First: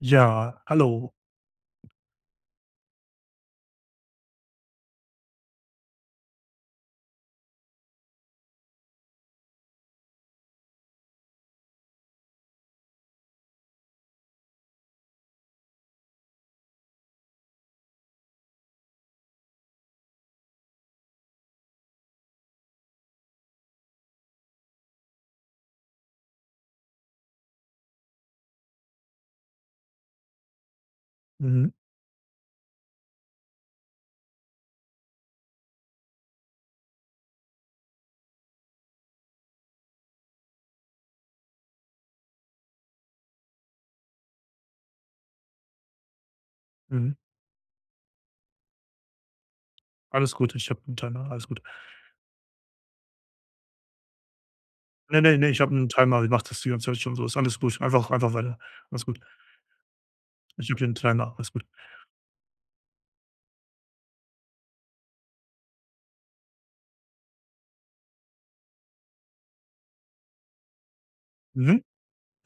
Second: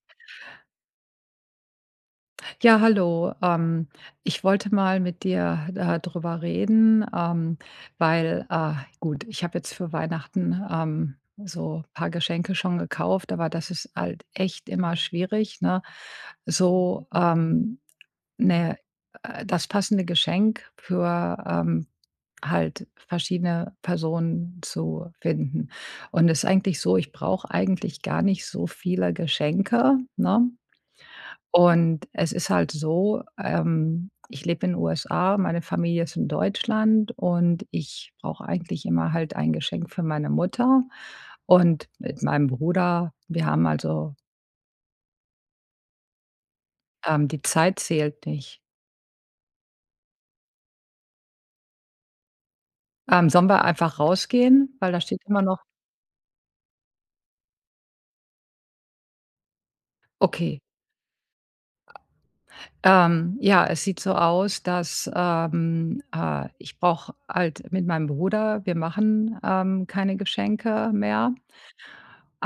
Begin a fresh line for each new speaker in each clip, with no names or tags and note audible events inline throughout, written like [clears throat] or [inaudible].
Ja, hallo.
Ja, hallo. Ich wollte mal mit dir da drüber reden, weil, gut, ich habe jetzt für Weihnachten so ein paar Geschenke schon gekauft, aber das ist halt echt immer schwierig, ne? So, ne, das passende Geschenk für halt verschiedene Personen zu finden. Und es ist eigentlich so, ich brauche eigentlich gar nicht so viele Geschenke, ne?
Mhm,
Und es ist halt so, ich lebe in USA, meine Familie ist in Deutschland und ich brauche eigentlich immer halt ein Geschenk für meine Mutter und mit meinem Bruder. Wir haben also
mhm.
die Zeit zählt nicht.
Alles gut, ich habe 'n Timer, alles gut.
Sollen wir einfach rausgehen? Weil da
Ne,
steht
ne,
immer
ne,
noch
ich habe 'n Timer, ich mache das die ganze Zeit schon so, ist alles gut. Einfach weiter. Alles gut.
okay.
Ich habe hier 'n Timer, alles gut.
Ja, es sieht so aus, dass ich brauche halt mit meinem Bruder, wir machen keine Geschenke mehr.
Mhm,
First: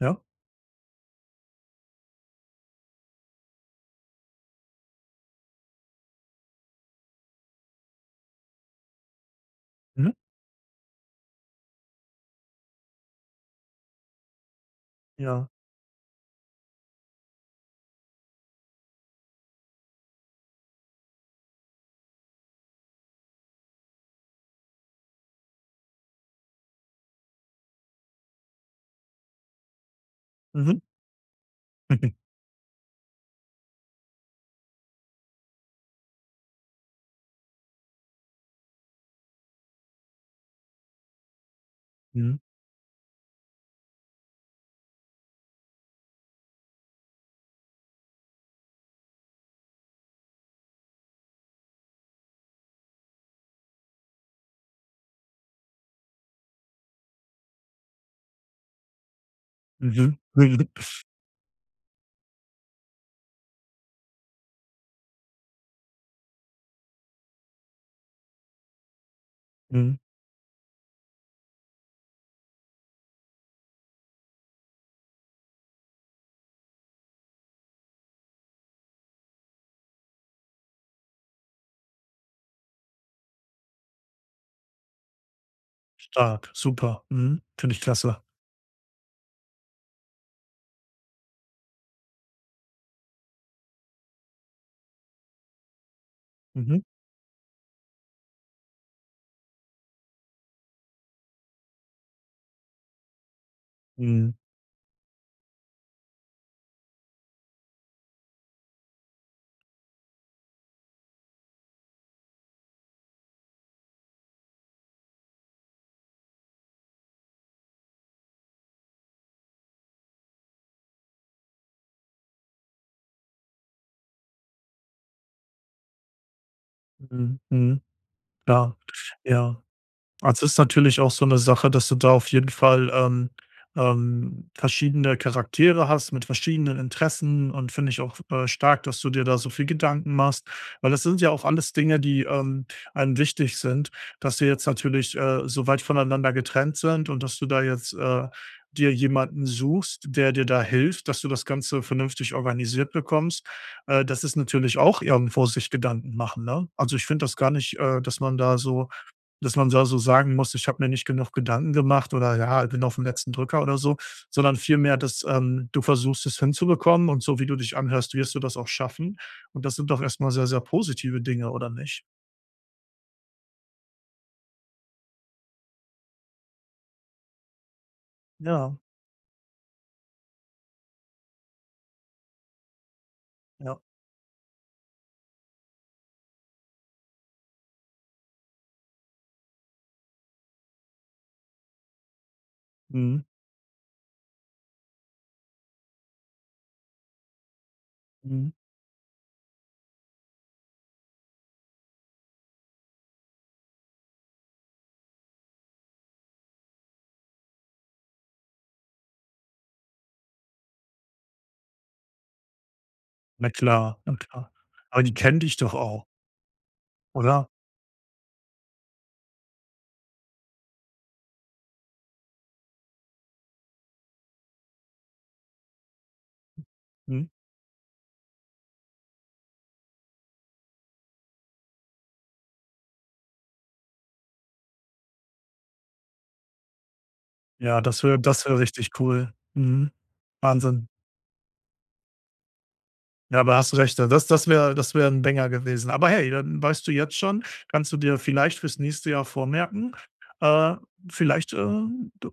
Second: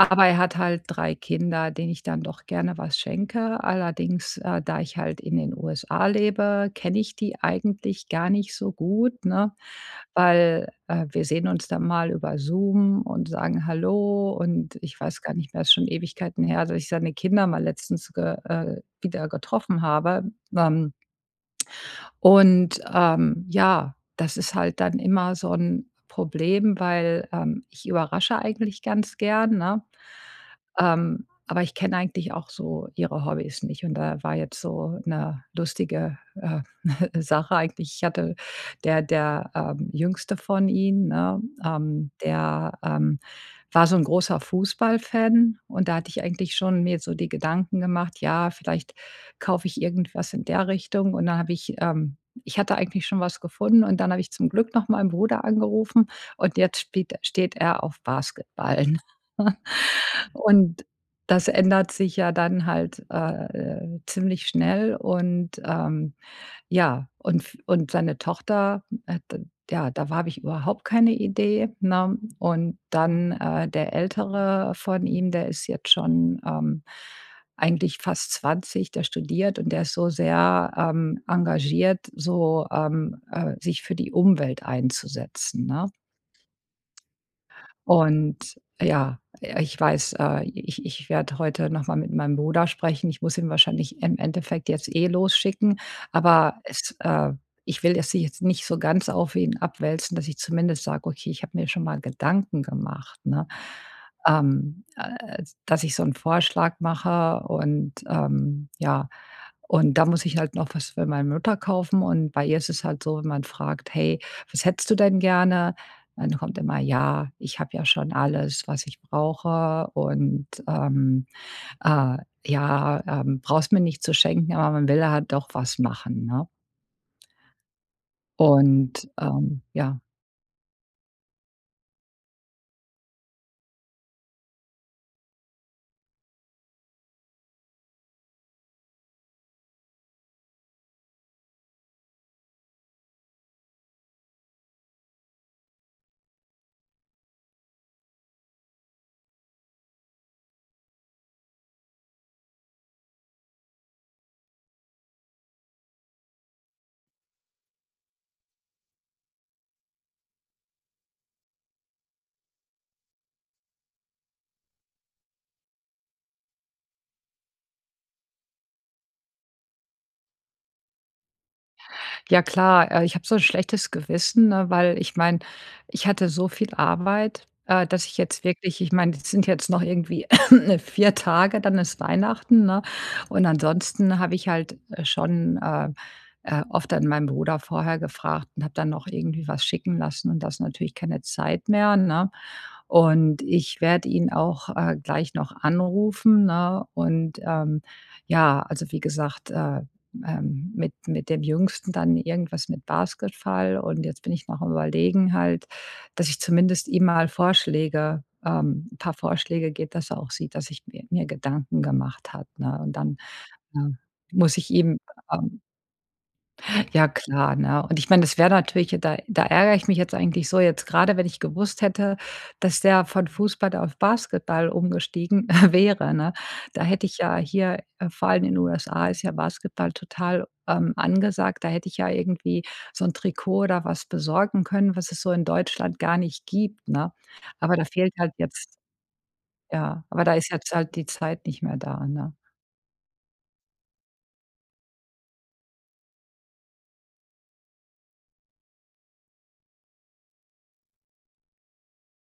ja,
er hat halt 3 Kinder, denen ich dann doch gerne was schenke. Allerdings, da ich halt in den USA lebe, kenne ich die eigentlich gar nicht so gut, ne?
mhm,
Weil, wir sehen uns dann mal über Zoom und sagen Hallo und ich weiß gar
ja,
nicht mehr, ist schon Ewigkeiten her, dass ich seine Kinder mal letztens ge wieder getroffen habe. Ähm und, ja, das ist halt dann immer so ein Problem, weil, ich überrasche eigentlich ganz gern, ne?
mhm,
Aber ich kenne
[laughs]
eigentlich auch so ihre Hobbys nicht und da war jetzt so eine lustige, [laughs] Sache eigentlich. Ich hatte Jüngste von ihnen, ne, ähm,
mhm,
der, ähm, war so ein großer Fußballfan und da hatte ich eigentlich schon mir so die Gedanken gemacht: „Ja, vielleicht" kaufe ich irgendwas in der Richtung und dann habe ich ich hatte eigentlich schon was gefunden und dann habe ich zum Glück noch meinen Bruder angerufen und jetzt spielt steht er auf Basketballen. [laughs]
mhm, mhm,
Und das ändert sich ja dann halt, ziemlich schnell und, ja, und seine Tochter, d ja,
mhm.
da habe ich überhaupt keine Idee, ne? Und dann, der Ältere von ihm, der ist jetzt schon, eigentlich fast 20, der studiert und der ist so sehr, engagiert, so, sich für die Umwelt einzusetzen, ne?
Stark, super, mhm, finde ich klasse.
Und ja, ich weiß, ich werde heute noch mal mit meinem Bruder sprechen. Ich muss ihn wahrscheinlich im Endeffekt jetzt eh losschicken, aber
Mhm,
es ich will das jetzt nicht so ganz auf ihn abwälzen, dass ich zumindest sage: „Okay, ich habe mir schon mal Gedanken gemacht", ne?
mhm,
Dass ich so einen Vorschlag mache und, ja, und da muss ich halt noch was für meine Mutter kaufen und bei ihr ist es halt so, wenn man fragt: „Hey, was hättest du denn gerne?" dann kommt immer: „Ja, ich habe ja schon alles, was ich brauche und, äh, ja, brauchst mir nicht zu schenken, aber man will halt doch was machen", ne?
mhm, mhm, ja,
Und,
ja.
ja.
Also, es ist natürlich auch so eine Sache, dass du da auf jeden Fall, verschiedene Charaktere hast mit verschiedenen Interessen, und finde ich auch, stark, dass du dir da so viel Gedanken machst, weil das sind ja auch alles Dinge, die, einem wichtig sind, dass sie jetzt natürlich, so weit voneinander getrennt sind, und dass du da jetzt, dir jemanden suchst, der dir da hilft, dass du das Ganze vernünftig organisiert bekommst. Das ist natürlich auch irgendwo sich Gedanken machen, ne? Also, ich finde das gar nicht, dass man da so dass man da so sagen muss: „Ich habe mir nicht genug Gedanken gemacht“ oder „Ja, bin aufm letzten Drücker“ oder so, sondern vielmehr, dass, du versuchst, es hinzubekommen, und so wie du dich anhörst, wirst du das auch schaffen. Und das sind doch erstmal sehr, sehr positive Dinge, oder nicht?
Ja klar, ich habe so 'n schlechtes Gewissen, ne, weil ich meine, ich hatte so viel Arbeit, dass ich jetzt
Ja,
wirklich, ich meine, das sind jetzt noch irgendwie [laughs] ne, 4 Tage, dann ist Weihnachten, ne? Und
ja.
ansonsten habe ich halt, schon, oft dann meinen Bruder vorher gefragt und habe dann noch irgendwie was schicken lassen und da ist natürlich keine Zeit mehr, ne?
Mhm,
Und ich werde ihn auch, gleich noch anrufen, ne? Und,
mhm.
ja, also wie gesagt, mit dem Jüngsten dann irgendwas mit Basketball und jetzt bin ich noch am Überlegen halt, dass ich zumindest ihm mal Vorschläge, 'n paar Vorschläge geht, dass er auch sieht, dass ich mir Gedanken gemacht hat, ne? Und dann,
Na
ähm,
klar, na klar.
muss ich ihm,
Aber die kennen dich
ähm
doch auch,
ja
oder?
klar, ne? Und ich meine, das wäre natürlich da da ärgere ich mich jetzt eigentlich so jetzt gerade, wenn ich gewusst hätte, dass der von Fußball auf Basketball umgestiegen [laughs] wäre, ne? Da hätte ich
Mhm.
ja hier, vor allem in den USA ist ja Basketball total, angesagt. Da hätte ich ja irgendwie so ein Trikot oder was besorgen können, was es so in Deutschland gar nicht gibt, ne? Aber
Ja,
da fehlt halt
das wäre
jetzt,
richtig cool. Mhm.
ja, aber da ist jetzt
Wahnsinn.
halt die Zeit nicht mehr da, ne?
Ja, aber hast recht, ne? Das wäre das wäre ein Banger gewesen. Aber hey, dann weißt du jetzt schon, kannst du dir vielleicht fürs nächste Jahr vormerken, äh, vielleicht,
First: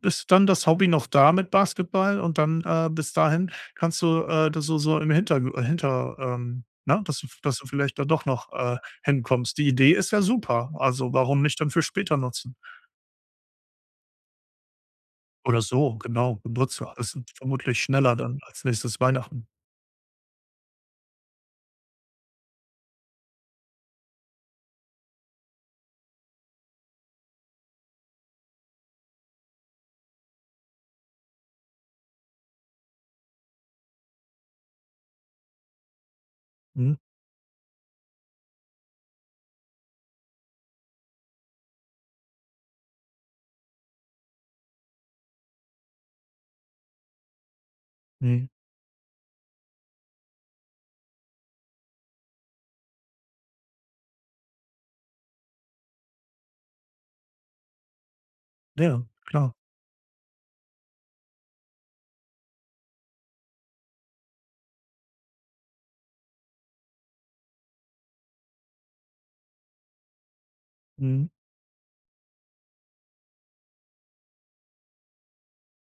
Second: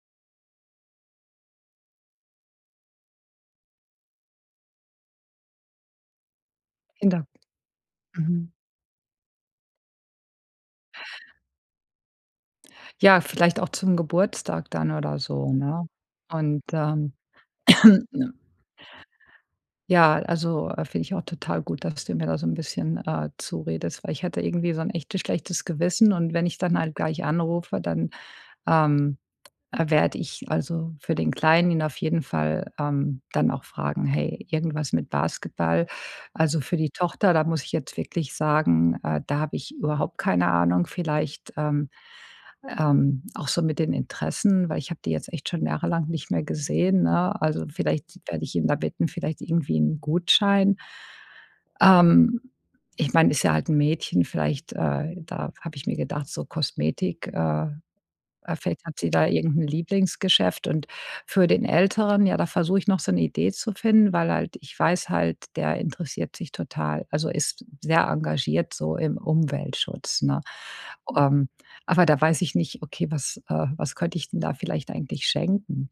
ist dann das Hobby noch da mit Basketball, und dann, bis dahin kannst du, das so im Hinter, ne,
Kinder
dass du vielleicht da doch
mhm.
noch, hinkommst. Die Idee ist ja super. Also, warum nicht dann für später nutzen?
Ja, vielleicht auch zum Geburtstag dann oder so,
Oder
ne?
so, genau,
Und,
Geburtstag. Das ist vermutlich schneller dann
[clears throat]
als nächstes Weihnachten.
ja, also, finde ich auch total gut, dass du mir da so ein bisschen, zuredest, weil ich hatte irgendwie so ein echtes schlechtes Gewissen, und wenn ich dann halt gleich anrufe, dann, ähm werde ich also für den Kleinen ihn auf jeden Fall, dann auch fragen: „Hey, irgendwas mit Basketball?" Also, für die
Mhm,
Tochter, da muss ich jetzt wirklich sagen, da habe ich überhaupt keine Ahnung. Vielleicht, auch so mit den Interessen, weil ich habe die jetzt echt schon jahrelang nicht mehr gesehen, ne? Also, vielleicht werde
mhm.
ich ihn da bitten, vielleicht irgendwie einen Gutschein. Ähm, ich meine, ist ja halt ein Mädchen, vielleicht, da habe ich mir gedacht, so Kosmetik, vielleicht hat
Ja,
sie da
klar.
irgendein Lieblingsgeschäft. Und für den Älteren, ja, da versuche ich noch so eine Idee zu finden, weil halt ich weiß halt, der interessiert sich total, also, ist sehr engagiert so im Umweltschutz, ne?
Mhm.
Ähm, aber da weiß ich nicht, okay, was, was könnte ich denn da vielleicht eigentlich schenken?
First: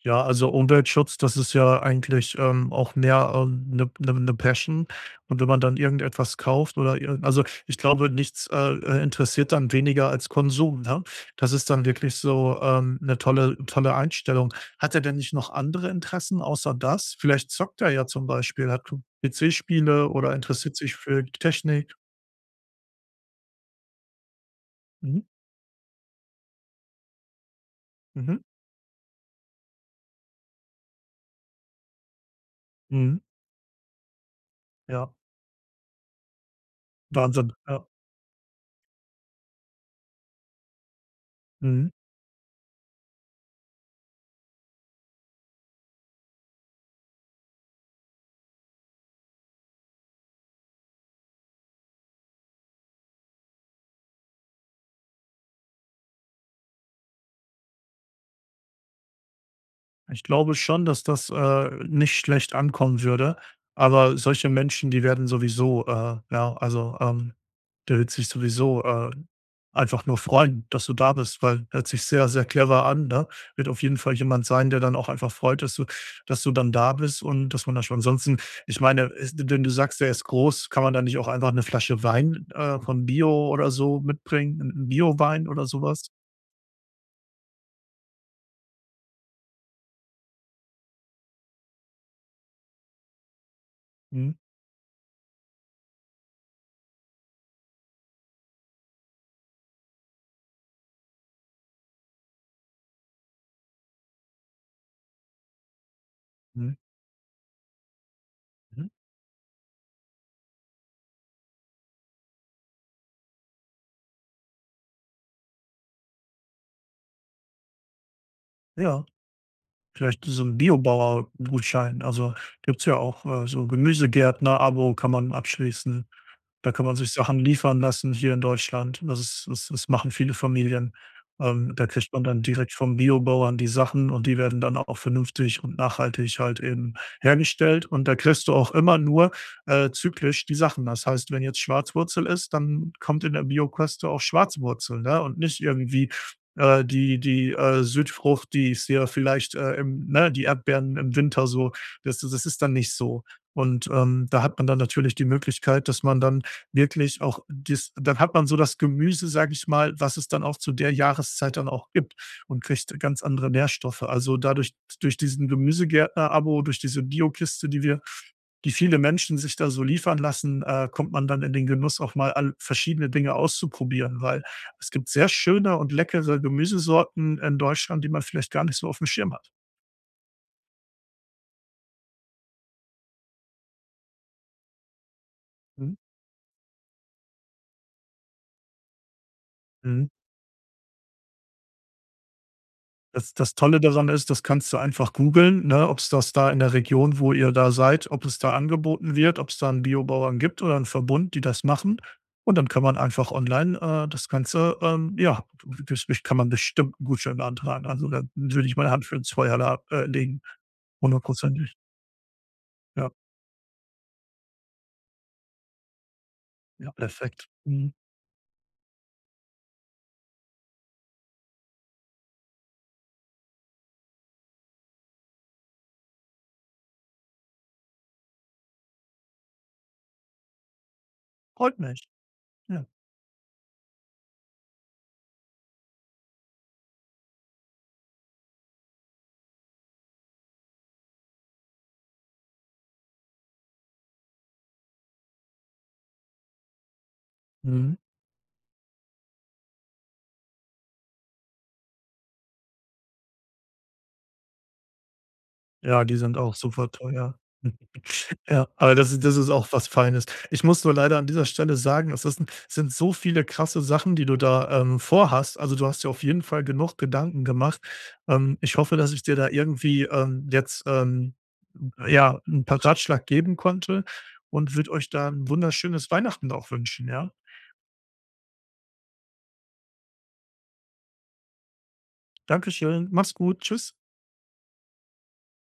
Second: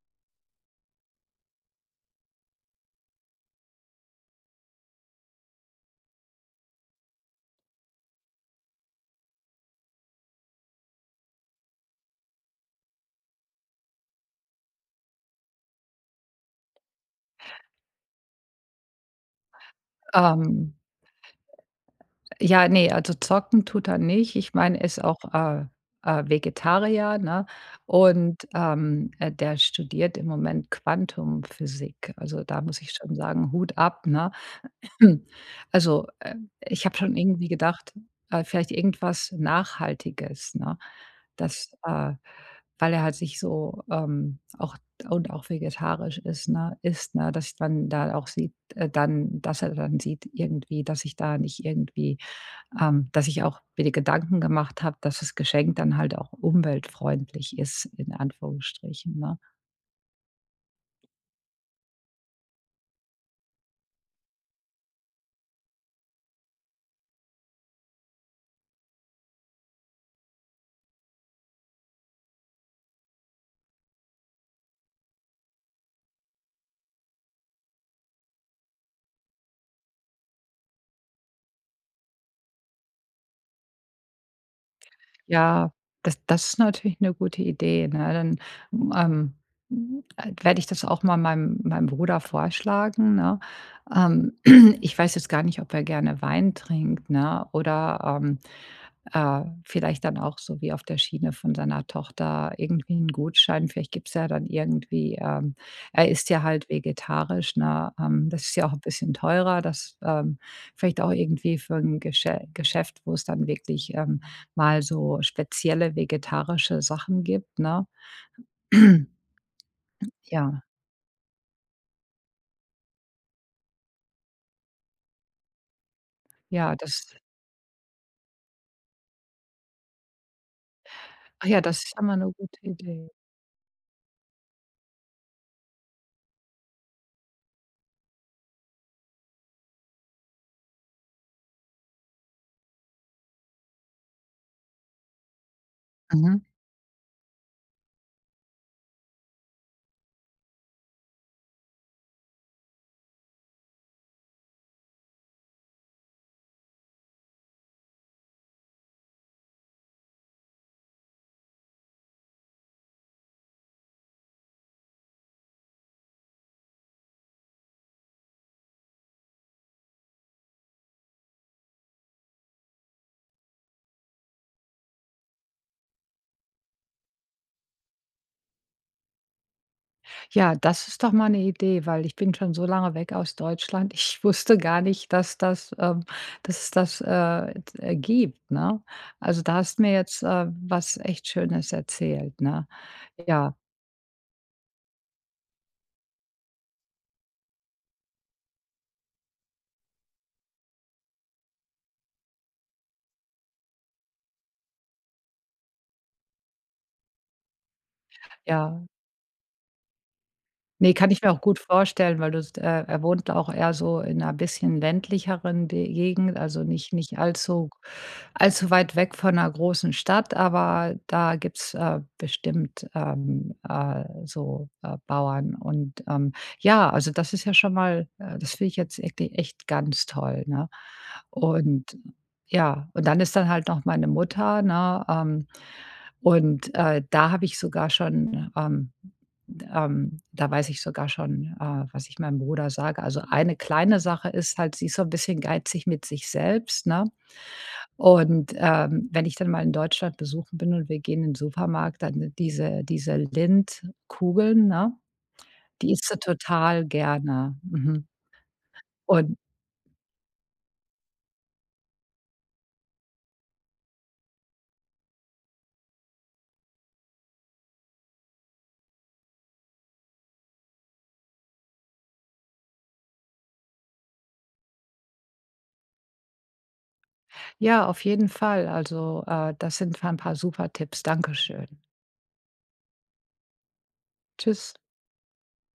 Ja, also Umweltschutz, das ist ja eigentlich, auch mehr, eine 'ne Passion. Und wenn man dann irgendetwas kauft oder irgend, also, ich glaube, nichts, interessiert dann weniger als Konsum, ne? Das ist dann wirklich so, 'ne tolle Einstellung. Hat er denn nicht noch andere Interessen außer das? Vielleicht zockt er ja zum Beispiel, hat p PC-Spiele, oder
Ähm
interessiert sich für Technik.
Ja, ne, also zocken tut er nicht. Ich meine, er ist auch,
Mhm,
Vegetarier, ne?
mhm,
Und, der studiert im Moment Quantumphysik. Also, da muss ich schon
mhm,
sagen, Hut ab, ne?
ja.
[clears throat] Also, ich habe schon irgendwie
Wahnsinn, ja.
gedacht, vielleicht irgendwas Nachhaltiges, ne? Das,
Mhm.
weil er halt sich so, auch und auch vegetarisch ist, ne, ist, ne, dass man da auch sieht, dann, dass er dann sieht irgendwie, dass ich da nicht irgendwie, dass ich auch mir die Gedanken gemacht habe, dass das Geschenk dann halt auch umweltfreundlich ist, in Anführungsstrichen, ne?
Ich glaube schon, dass das, nicht schlecht ankommen würde, aber solche Menschen, die werden sowieso, äh, ja, also, der wird sich sowieso, einfach nur freuen, dass du da bist, weil, hört sich sehr, sehr clever an, ne? Wird auf jeden Fall jemand sein, der dann auch einfach freut, dass du dann da bist, und dass man da schon ansonsten, ich meine, es, wenn du sagst, der ist groß, kann man da nicht auch einfach eine Flasche Wein, von Bio oder so mitbringen, ein Bio Wein oder
Ja,
sowas? Was?
das ist natürlich eine gute Idee, ne? Dann, werde ich das auch mal meinem Bruder vorschlagen, ne? Ähm,
Mhm,
[clears throat] ich weiß jetzt gar nicht, ob er gerne Wein trinkt, ne? Oder, vielleicht dann auch so wie auf der Schiene von seiner Tochter irgendwie einen Gutschein. Vielleicht gibt's ja dann irgendwie, er ist ja halt
mhm,
vegetarisch, ne? Das ist ja auch ein
mhm.
bisschen teurer, das, vielleicht auch irgendwie für ein Geschäft, wo es dann wirklich, mal so spezielle vegetarische Sachen gibt, ne?
Ja.
[clears throat]
Vielleicht so ein
Ja,
Biobauer-Gutschein. Also, gibt's ja auch, so Gemüsegärtner-Abo kann man abschließen. Da
ja,
kann man
das
sich Sachen liefern lassen hier in Deutschland. Das ist das, machen viele Familien.
ach ja, das
Da
ist
kriegt
immer
man
eine
dann
gute
direkt vom
Idee.
Biobauern die Sachen, und die werden dann auch vernünftig und nachhaltig halt eben hergestellt. Und da kriegst du auch immer nur, zyklisch die Sachen. Das heißt, wenn jetzt Schwarzwurzel ist, dann kommt in der Biokost auch Schwarzwurzel, ne, und nicht irgendwie,
Mhm.
die Südfrucht, die ist ja vielleicht, im, ne, die Erdbeeren im Winter so. Das ist dann nicht so. Und, da hat man dann natürlich die Möglichkeit, dass man dann wirklich auch das, dann hat man so das Gemüse, sage ich mal, was es dann auch zu der Jahreszeit dann auch gibt, und kriegt ganz andere Nährstoffe. Also, dadurch, durch diesen Gemüsegärtner-Abo, durch diese Biokiste, die viele Menschen sich da so liefern lassen, kommt man dann in den Genuss, auch mal all verschiedene Dinge auszuprobieren, weil es gibt sehr schöne und leckere Gemüsesorten in Deutschland, die man vielleicht gar nicht so auf dem Schirm hat.
Ja, das ist doch mal eine Idee, weil ich bin schon so lange weg aus Deutschland. Ich wusste gar nicht, dass das,
Mhm.
dass es das, gibt, ne? Also, da hast du mir
Mhm.
jetzt, was echt Schönes erzählt, ne?
Das
Ja,
Tolle daran ist, das kannst du einfach googeln, ne, ob es das da in der Region, wo ihr da seid, ob es da angeboten wird, ob es da 'n Biobauern gibt oder einen Verbund, die das machen. Und dann kann man einfach online, das Ganze, ja, das kann man bestimmt 'n Gutschein beantragen. Also, da würde ich
ja.
meine Hand für ins Feuer la legen,
Ne, kann ich mir auch gut
hundertprozentig.
vorstellen, weil du s er
Ja,
wohnt auch eher so in einer bisschen ländlicheren De Gegend, also
ja,
nicht
perfekt. Mhm.
allzu weit weg von einer großen Stadt, aber da gibt's, bestimmt, so, Bauern und, ja, also das ist ja schon mal, das finde ich jetzt ekti echt ganz toll, ne?
Freut
Und
mich. Ja.
ja, und dann ist dann halt noch meine Mutter, ne, und, da habe ich sogar schon, da weiß ich sogar schon, was ich meinem Bruder sage. Also, eine kleine Sache ist halt, sie ist so ein bisschen geizig mit sich selbst, ne?
Mhm.
Und, wenn ich dann mal in Deutschland besuchen bin und wir gehen in den Supermarkt, dann diese Lindkugeln, ne, die
Ja,
isst
die
sie
sind auch
total
super teuer.
gerne.
[laughs]
Mhm.
Ja, aber das
Und
ist auch was Feines. Ich muss nur leider an dieser Stelle sagen, es ist, sind so viele krasse Sachen, die du da, vorhast. Also, du hast ja auf jeden Fall genug Gedanken gemacht. Ich hoffe, dass ich dir da irgendwie, jetzt, ja, ein paar Ratschlag geben konnte, und würde euch da 'n wunderschönes Weihnachten auch wünschen, ja?
ja, auf jeden Fall. Also, das sind pa 'n paar super Tipps. Dankeschön.
Dankeschön, mach's gut, tschüss.
Tschüss.